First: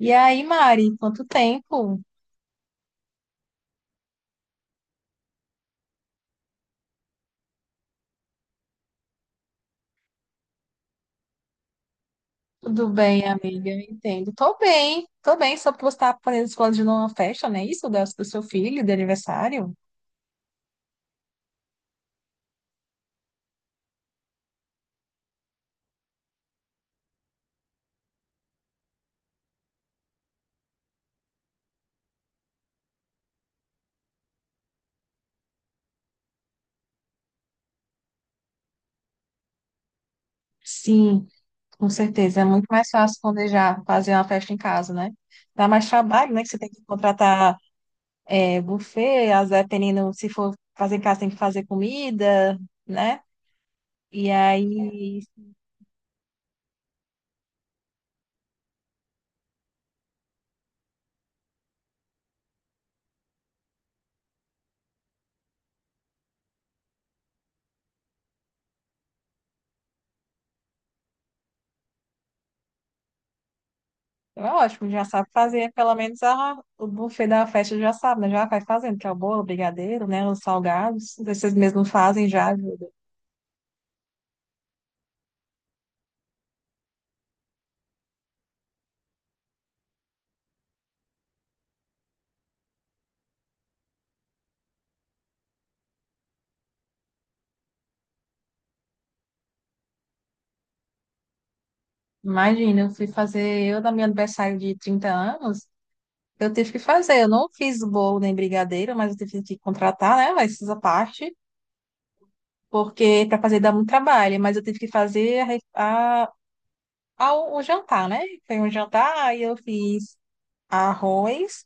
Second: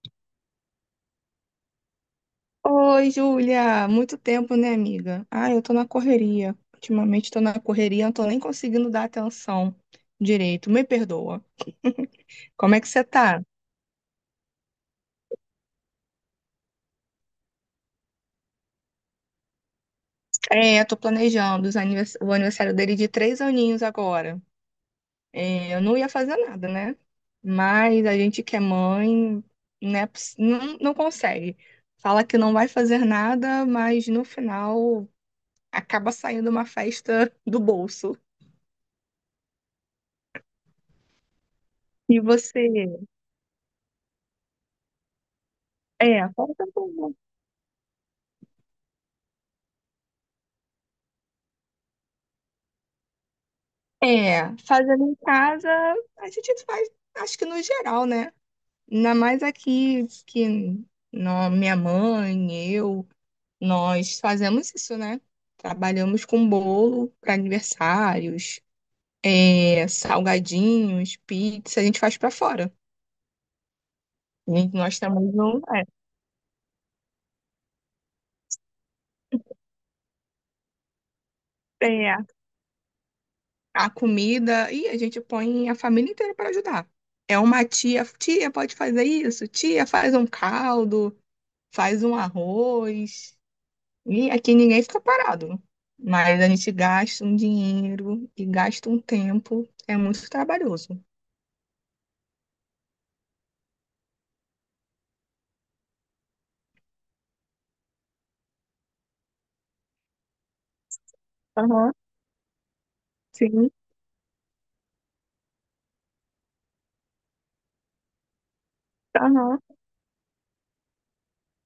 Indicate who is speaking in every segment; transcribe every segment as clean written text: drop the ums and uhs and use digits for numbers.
Speaker 1: E aí, Mari, quanto tempo?
Speaker 2: Oi, Júlia! Muito tempo, né, amiga? Ah, eu tô na correria. Ultimamente tô na correria, não tô nem conseguindo dar atenção direito. Me perdoa. Como é
Speaker 1: Tudo
Speaker 2: que você
Speaker 1: bem,
Speaker 2: tá?
Speaker 1: amiga? Eu entendo. Tô bem, só porque você tá planejando uma festa, não é isso? Do seu filho, de aniversário?
Speaker 2: É, tô planejando o aniversário dele de 3 aninhos agora. É, eu não ia fazer nada, né? Mas a gente que é mãe, né, não, não consegue. Fala que não vai fazer nada, mas no final acaba saindo uma festa do bolso.
Speaker 1: Sim, com
Speaker 2: E
Speaker 1: certeza. É muito
Speaker 2: você?
Speaker 1: mais fácil planejar, fazer uma festa em casa, né? Dá mais
Speaker 2: É,
Speaker 1: trabalho, né? Que você
Speaker 2: conta
Speaker 1: tem
Speaker 2: um
Speaker 1: que
Speaker 2: pouco.
Speaker 1: contratar buffet, às vezes, dependendo, se for fazer em casa, tem que fazer comida, né? E
Speaker 2: É, fazendo em
Speaker 1: aí,
Speaker 2: casa, a gente faz, acho que no geral, né? Ainda mais aqui que minha mãe, eu, nós fazemos isso, né? Trabalhamos com bolo para aniversários, salgadinhos, pizza, a gente faz para fora.
Speaker 1: é
Speaker 2: E
Speaker 1: ótimo,
Speaker 2: nós
Speaker 1: já sabe
Speaker 2: também não
Speaker 1: fazer, pelo menos o buffet da festa já sabe, né? Já vai fazendo, que é o bolo, o brigadeiro, né? Os salgados, vocês mesmos
Speaker 2: é, é,
Speaker 1: fazem já ajuda.
Speaker 2: a comida e a gente põe a família inteira para ajudar. É uma tia, tia pode fazer isso, tia faz um caldo, faz um arroz. E aqui ninguém fica parado. Mas a gente gasta um dinheiro e gasta um tempo. É muito trabalhoso.
Speaker 1: Imagina, eu fui fazer, eu, no meu aniversário de 30 anos, eu tive que fazer, eu não fiz bolo nem brigadeiro, mas eu tive que contratar, né? Mas essa parte,
Speaker 2: Aham,
Speaker 1: porque para fazer
Speaker 2: sim,
Speaker 1: dá muito trabalho, mas eu tive que fazer a, re- a- o jantar, né? Foi um jantar, aí eu
Speaker 2: aham.
Speaker 1: fiz arroz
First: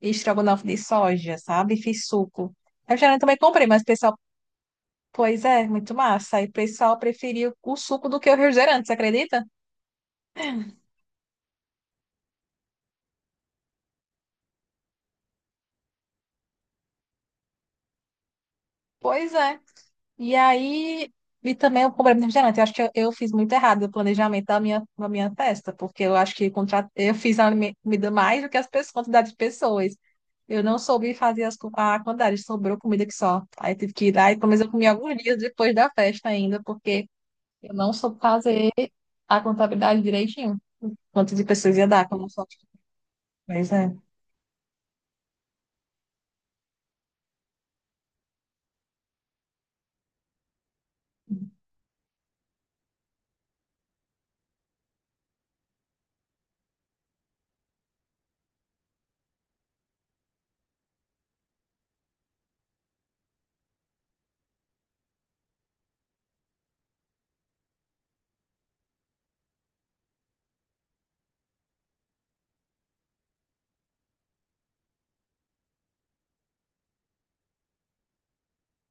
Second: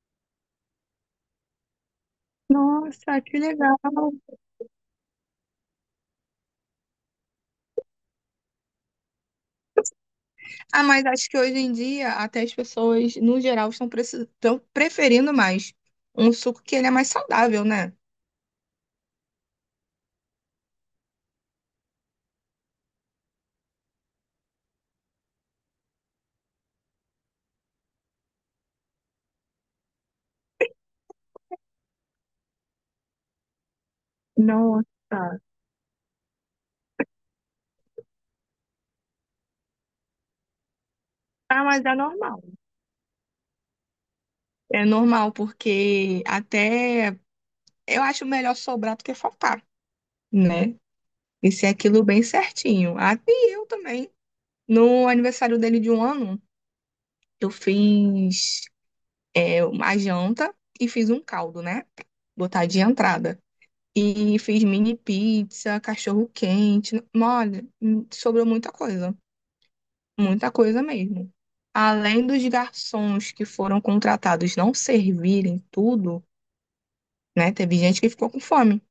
Speaker 1: e estrogonofe de soja, sabe? Fiz suco. Eu já
Speaker 2: Nossa,
Speaker 1: também
Speaker 2: que
Speaker 1: comprei,
Speaker 2: legal.
Speaker 1: mas o pessoal pois é, muito massa. Aí o pessoal preferiu o suco do que o refrigerante, você acredita?
Speaker 2: Ah, mas acho que hoje em dia até as pessoas, no geral, estão preferindo mais um suco que ele é mais saudável, né?
Speaker 1: Pois é. E aí, e também o problema do refrigerante. Eu acho que eu fiz muito errado o planejamento da minha festa, porque eu acho que eu fiz comida mais do que as pessoas, quantidade de pessoas. Eu não soube fazer a quantidade, sobrou comida que só. Aí tive que ir lá e pelo menos eu comi
Speaker 2: Nossa.
Speaker 1: alguns dias depois da festa ainda, porque eu não soube fazer a contabilidade direitinho. Quantas de
Speaker 2: Ah,
Speaker 1: pessoas
Speaker 2: mas
Speaker 1: ia
Speaker 2: é
Speaker 1: dar, como
Speaker 2: normal.
Speaker 1: só. Pois é.
Speaker 2: É normal, porque até eu acho melhor sobrar do que faltar, né? E ser aquilo bem certinho. Ah, e eu também. No aniversário dele de 1 ano, eu fiz uma janta e fiz um caldo, né? Botar de entrada. E fiz mini pizza, cachorro quente. Olha, sobrou muita coisa. Muita coisa mesmo. Além dos garçons que foram contratados não servirem tudo, né? Teve gente que ficou com fome.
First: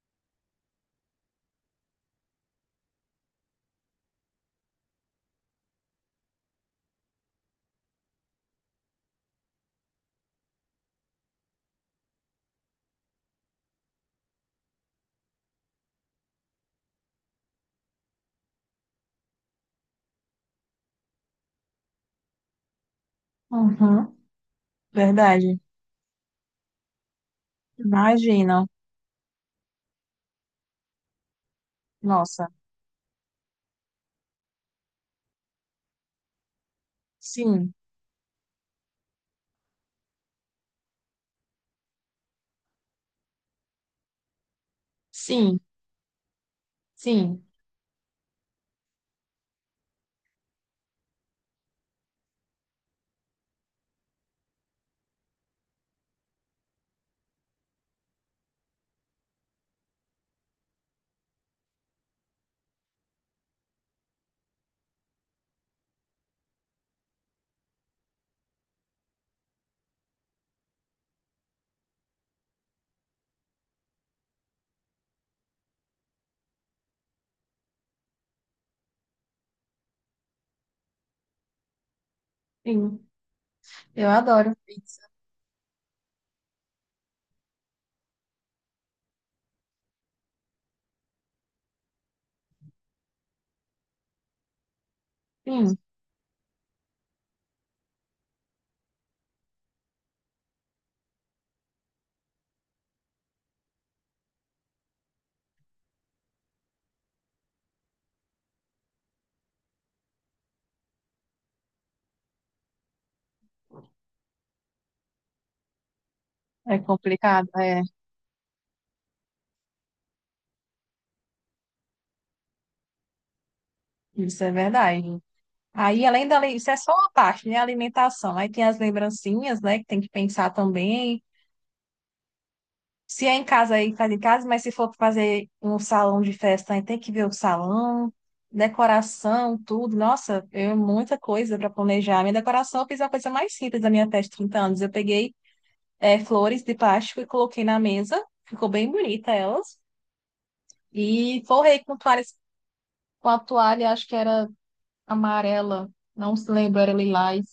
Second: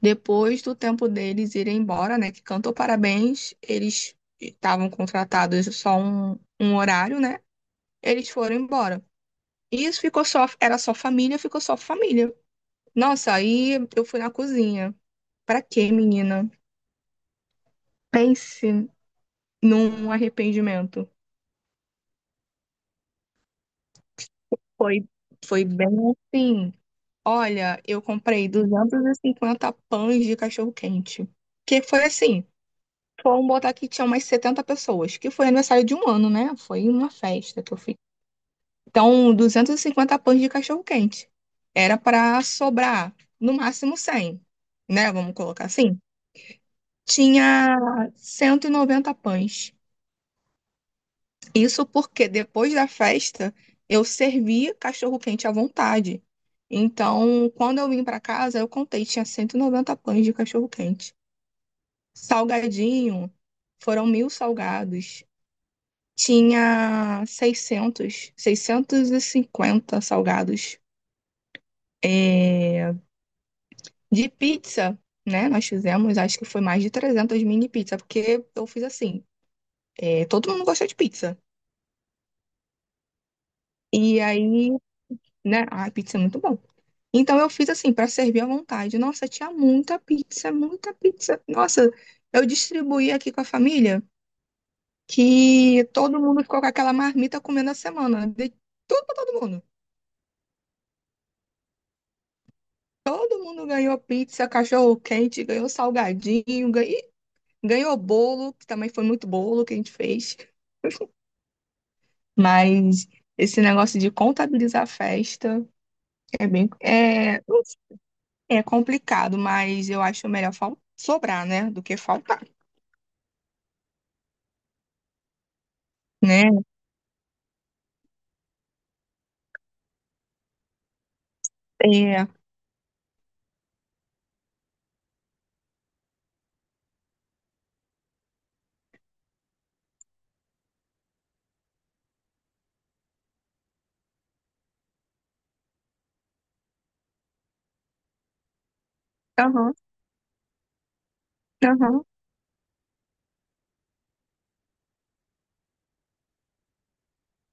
Speaker 2: Depois do tempo deles irem embora, né? Que cantou parabéns, eles estavam contratados só um horário, né? Eles foram embora. Isso ficou só, era só família, ficou só família. Nossa, aí eu fui na cozinha. Pra quê, menina? Pense num arrependimento.
Speaker 1: Uhum,
Speaker 2: Foi,
Speaker 1: verdade.
Speaker 2: foi bem assim. Olha, eu comprei
Speaker 1: Imagina.
Speaker 2: 250 pães de cachorro-quente. Que foi assim,
Speaker 1: Nossa.
Speaker 2: foram botar que tinha umas 70 pessoas, que foi aniversário de 1 ano, né? Foi uma festa que
Speaker 1: Sim,
Speaker 2: eu fiz. Então, 250 pães de cachorro-quente. Era para sobrar no máximo 100, né? Vamos
Speaker 1: sim,
Speaker 2: colocar assim.
Speaker 1: sim,
Speaker 2: Tinha 190 pães. Isso porque depois da festa eu servi cachorro-quente à vontade. Então, quando eu vim para casa, eu contei, tinha 190 pães de cachorro-quente. Salgadinho, foram 1.000 salgados. Tinha 650 salgados. É, de pizza, né? Nós fizemos, acho que foi mais de 300 mini pizza, porque eu fiz assim, é, todo mundo gosta de pizza.
Speaker 1: sim. Eu
Speaker 2: E
Speaker 1: adoro
Speaker 2: aí,
Speaker 1: pizza.
Speaker 2: né? Ai, pizza é muito bom. Então eu fiz assim, para servir à vontade. Nossa, tinha muita pizza, muita pizza. Nossa, eu distribuí aqui com a família
Speaker 1: Sim,
Speaker 2: que todo mundo ficou com aquela marmita comendo a semana. De tudo para todo mundo. Todo mundo ganhou pizza, cachorro quente, ganhou salgadinho, ganhou bolo, que também foi muito bolo que a gente fez. Mas esse negócio de contabilizar a festa é bem,
Speaker 1: é complicado. É,
Speaker 2: é complicado, mas eu acho melhor sobrar, né, do que faltar.
Speaker 1: isso é verdade. Aí, além da
Speaker 2: Né,
Speaker 1: lei, isso é só uma parte, né? Alimentação. Aí tem as lembrancinhas, né? Que tem que pensar também.
Speaker 2: é.
Speaker 1: Se é em casa, aí faz em casa, mas se for fazer um salão de festa, aí tem que ver o salão, decoração, tudo. Nossa, é muita coisa para planejar. Minha decoração, eu fiz uma coisa mais simples da minha festa de 30 anos. Eu peguei flores de plástico e coloquei na mesa. Ficou bem bonita
Speaker 2: Aham,
Speaker 1: elas. E forrei com
Speaker 2: aham.
Speaker 1: toalhas, com a toalha, acho que era amarela, não se lembro, era lilás.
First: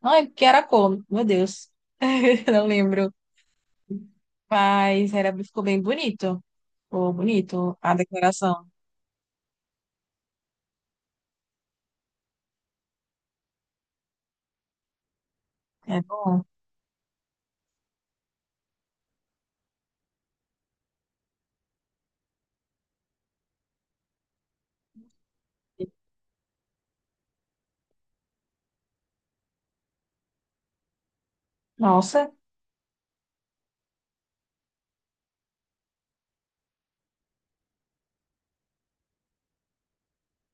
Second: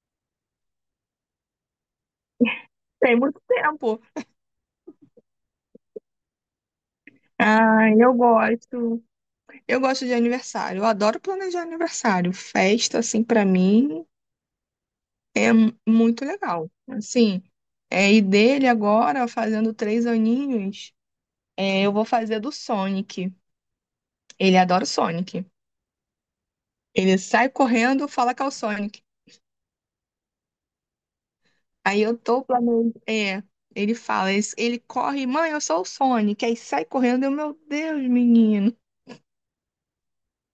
Speaker 1: Não é que era a cor, meu Deus. Não lembro.
Speaker 2: Tem muito tempo.
Speaker 1: Mas era, ficou bem bonito. Ficou bonito
Speaker 2: Ah,
Speaker 1: a
Speaker 2: eu
Speaker 1: decoração.
Speaker 2: gosto. Eu gosto de aniversário. Eu adoro planejar aniversário. Festa, assim, pra mim é
Speaker 1: É
Speaker 2: muito
Speaker 1: bom.
Speaker 2: legal. Assim, é, e dele agora, fazendo 3 aninhos, é, eu vou fazer do Sonic. Ele adora o Sonic. Ele sai correndo, fala que é o Sonic. Aí eu
Speaker 1: Nossa,
Speaker 2: tô planejando. É, ele fala, ele corre, mãe, eu sou o Sonic. Aí sai correndo, eu, meu Deus, menino.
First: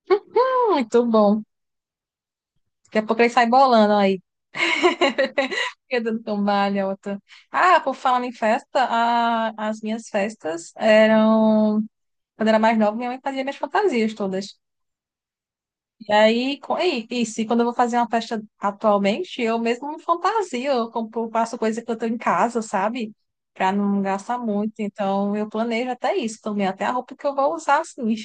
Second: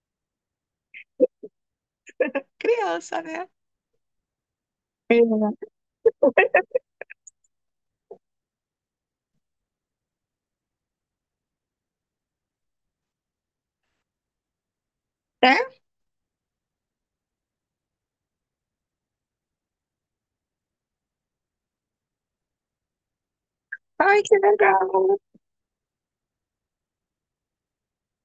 Speaker 1: muito bom. Daqui a
Speaker 2: Criança,
Speaker 1: pouco ele sai
Speaker 2: né?
Speaker 1: bolando aí.
Speaker 2: É?
Speaker 1: Fica dando tombalha, outra. Ah, por falar em festa, as minhas festas eram quando eu era mais nova, minha mãe fazia minhas fantasias todas. E aí, e quando eu vou fazer uma festa atualmente, eu mesmo me fantasio, eu compro, faço coisa que eu tenho em casa, sabe? Pra não
Speaker 2: Ai,
Speaker 1: gastar
Speaker 2: que
Speaker 1: muito.
Speaker 2: legal.
Speaker 1: Então, eu planejo até isso também, até a roupa que eu vou usar, assim.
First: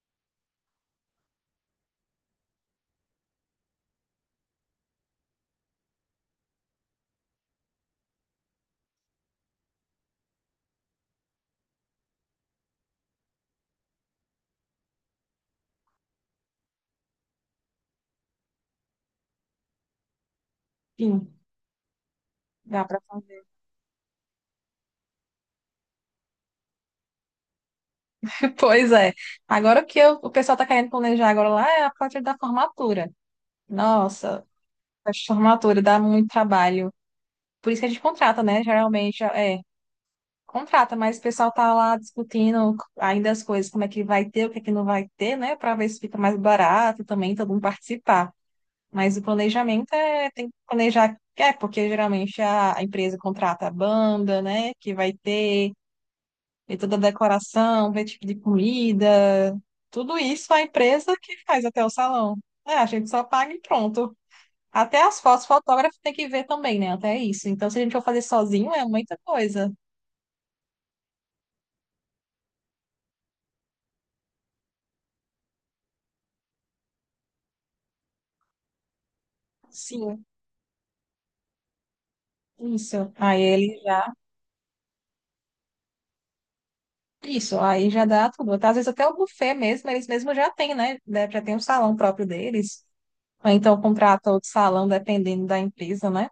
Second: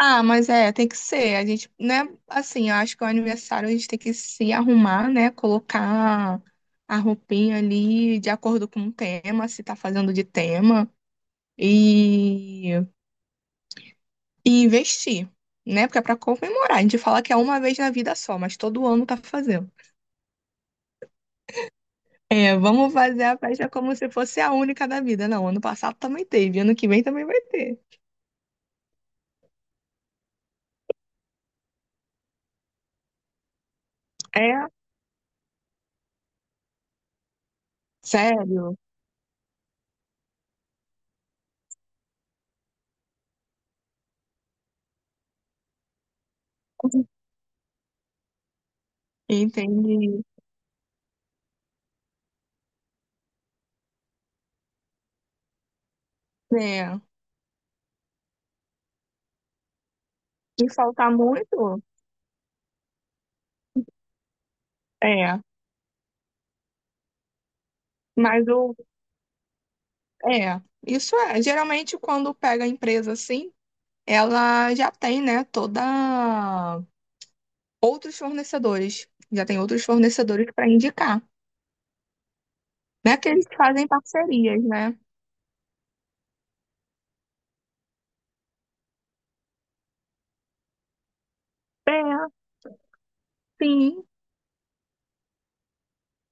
Speaker 2: Ah, mas é, tem que ser. A gente, né? Assim, eu acho que o aniversário a gente tem que se arrumar, né? Colocar a roupinha ali de acordo com o tema, se tá fazendo de tema, e, e investir, né? Porque é pra comemorar. A gente fala que é uma vez na vida só, mas todo ano tá fazendo.
Speaker 1: Enfim,
Speaker 2: É,
Speaker 1: dá
Speaker 2: vamos
Speaker 1: pra
Speaker 2: fazer a
Speaker 1: fazer.
Speaker 2: festa como se fosse a única da vida. Não, ano passado também teve, ano que vem também vai ter.
Speaker 1: Pois é. Agora o pessoal tá querendo planejar agora lá é a parte da formatura. Nossa,
Speaker 2: É,
Speaker 1: a formatura dá muito trabalho. Por isso que a gente contrata, né?
Speaker 2: sério.
Speaker 1: Geralmente, é. Contrata, mas o pessoal tá lá discutindo ainda as coisas, como é que vai ter, o que é que não vai ter, né? Para ver se fica mais barato também, todo mundo participar. Mas o planejamento
Speaker 2: Entendi.
Speaker 1: é, tem que planejar, é, porque geralmente a empresa contrata a banda, né? Que vai ter, e toda a
Speaker 2: É.
Speaker 1: decoração, ver tipo de comida, tudo isso a
Speaker 2: E faltar
Speaker 1: empresa que faz
Speaker 2: muito?
Speaker 1: até o salão. É, a gente só paga e pronto. Até as
Speaker 2: É.
Speaker 1: fotos, fotógrafo tem que ver também, né? Até isso. Então, se a gente for fazer
Speaker 2: Mas
Speaker 1: sozinho,
Speaker 2: o.
Speaker 1: é muita coisa.
Speaker 2: É. Isso é. Geralmente, quando pega a empresa assim, ela já tem, né, toda. Outros fornecedores. Já tem outros
Speaker 1: Sim.
Speaker 2: fornecedores para indicar.
Speaker 1: Isso.
Speaker 2: Não é que
Speaker 1: Aí
Speaker 2: eles
Speaker 1: ele
Speaker 2: fazem
Speaker 1: já.
Speaker 2: parcerias, né?
Speaker 1: Isso, aí já dá tudo. Às vezes até o buffet mesmo, eles mesmos já têm, né? Né, já tem um salão próprio
Speaker 2: É,
Speaker 1: deles. Ou então
Speaker 2: sim.
Speaker 1: contrata outro salão, dependendo da empresa, né?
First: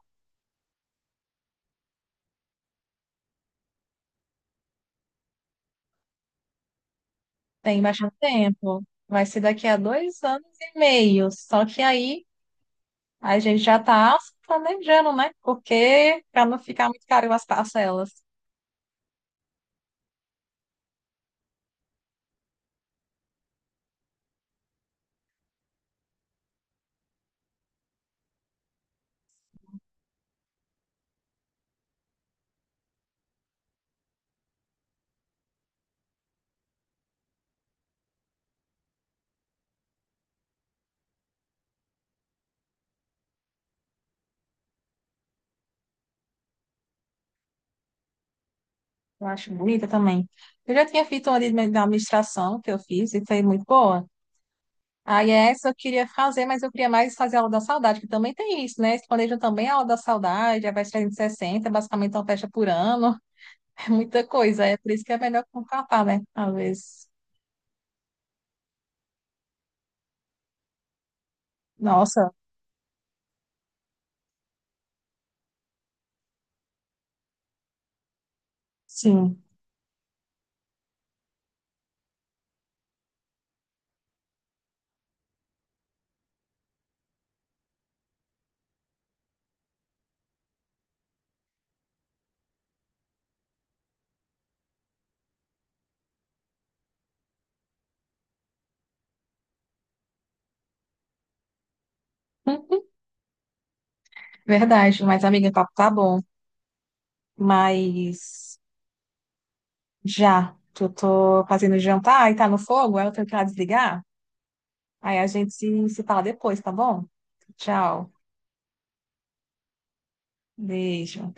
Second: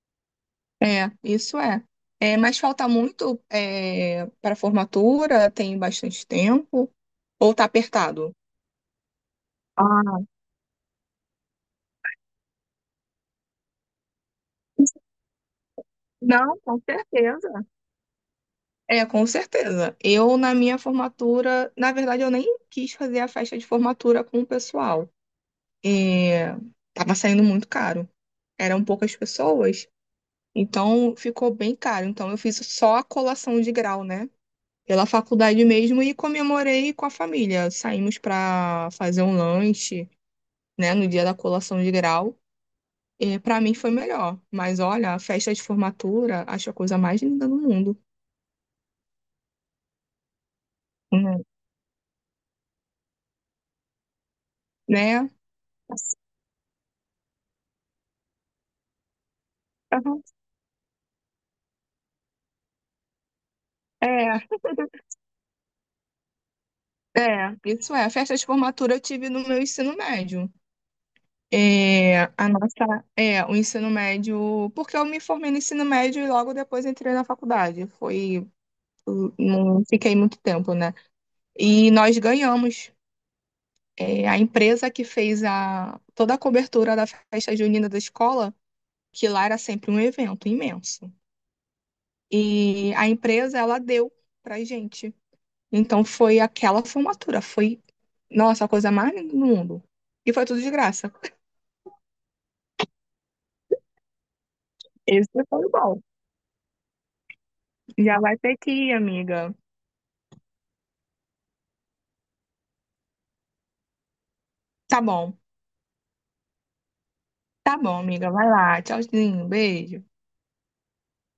Speaker 2: É, isso é. É, mas falta muito é, para formatura, tem bastante tempo. Ou tá
Speaker 1: Tem bastante
Speaker 2: apertado?
Speaker 1: tempo. Vai ser daqui a dois
Speaker 2: Ah,
Speaker 1: anos e meio. Só que aí a gente já está planejando, né? Porque para
Speaker 2: não,
Speaker 1: não
Speaker 2: com
Speaker 1: ficar muito caro as
Speaker 2: certeza.
Speaker 1: parcelas.
Speaker 2: É, com certeza. Eu, na minha formatura, na verdade, eu nem quis fazer a festa de formatura com o pessoal. É, tava saindo muito caro. Eram poucas pessoas, então ficou bem caro. Então eu fiz só a colação de grau, né? Pela faculdade mesmo e comemorei com a família. Saímos para fazer um lanche, né, no dia da colação de grau. E para mim foi melhor. Mas olha, a festa de formatura, acho a coisa mais linda do mundo.
Speaker 1: Eu acho bonita também. Eu já tinha feito uma
Speaker 2: Uhum.
Speaker 1: de administração que eu fiz e foi muito boa. Aí
Speaker 2: Né?
Speaker 1: essa eu queria fazer, mas eu queria mais fazer a aula da saudade, que também tem isso, né? Eles planejam também a aula da
Speaker 2: Aham.
Speaker 1: saudade, a festa 360, basicamente é uma festa por ano, é muita
Speaker 2: É.
Speaker 1: coisa. É por isso que é melhor contratar, né? Às vezes.
Speaker 2: É, isso é. A festa de formatura eu tive no meu ensino médio. É,
Speaker 1: Nossa,
Speaker 2: a nossa, é, o ensino médio, porque eu me formei no ensino médio e logo depois entrei na faculdade. Foi,
Speaker 1: sim.
Speaker 2: não fiquei muito tempo, né? E nós ganhamos. É, a empresa que fez a, toda a cobertura da festa junina da escola, que lá era sempre um evento imenso. E a empresa, ela deu pra gente. Então foi aquela formatura, foi, nossa, a coisa mais linda do mundo. E foi tudo de graça.
Speaker 1: Verdade, mas
Speaker 2: Esse
Speaker 1: amiga, o
Speaker 2: foi o
Speaker 1: papo tá
Speaker 2: bom.
Speaker 1: bom.
Speaker 2: Já vai ter
Speaker 1: Mas
Speaker 2: que ir, amiga.
Speaker 1: já, que eu tô fazendo jantar e tá no fogo, aí eu tenho que ir lá desligar.
Speaker 2: Tá
Speaker 1: Aí a
Speaker 2: bom.
Speaker 1: gente se fala depois, tá bom?
Speaker 2: Tá bom,
Speaker 1: Tchau,
Speaker 2: amiga. Vai lá. Tchauzinho. Beijo.
Speaker 1: beijo.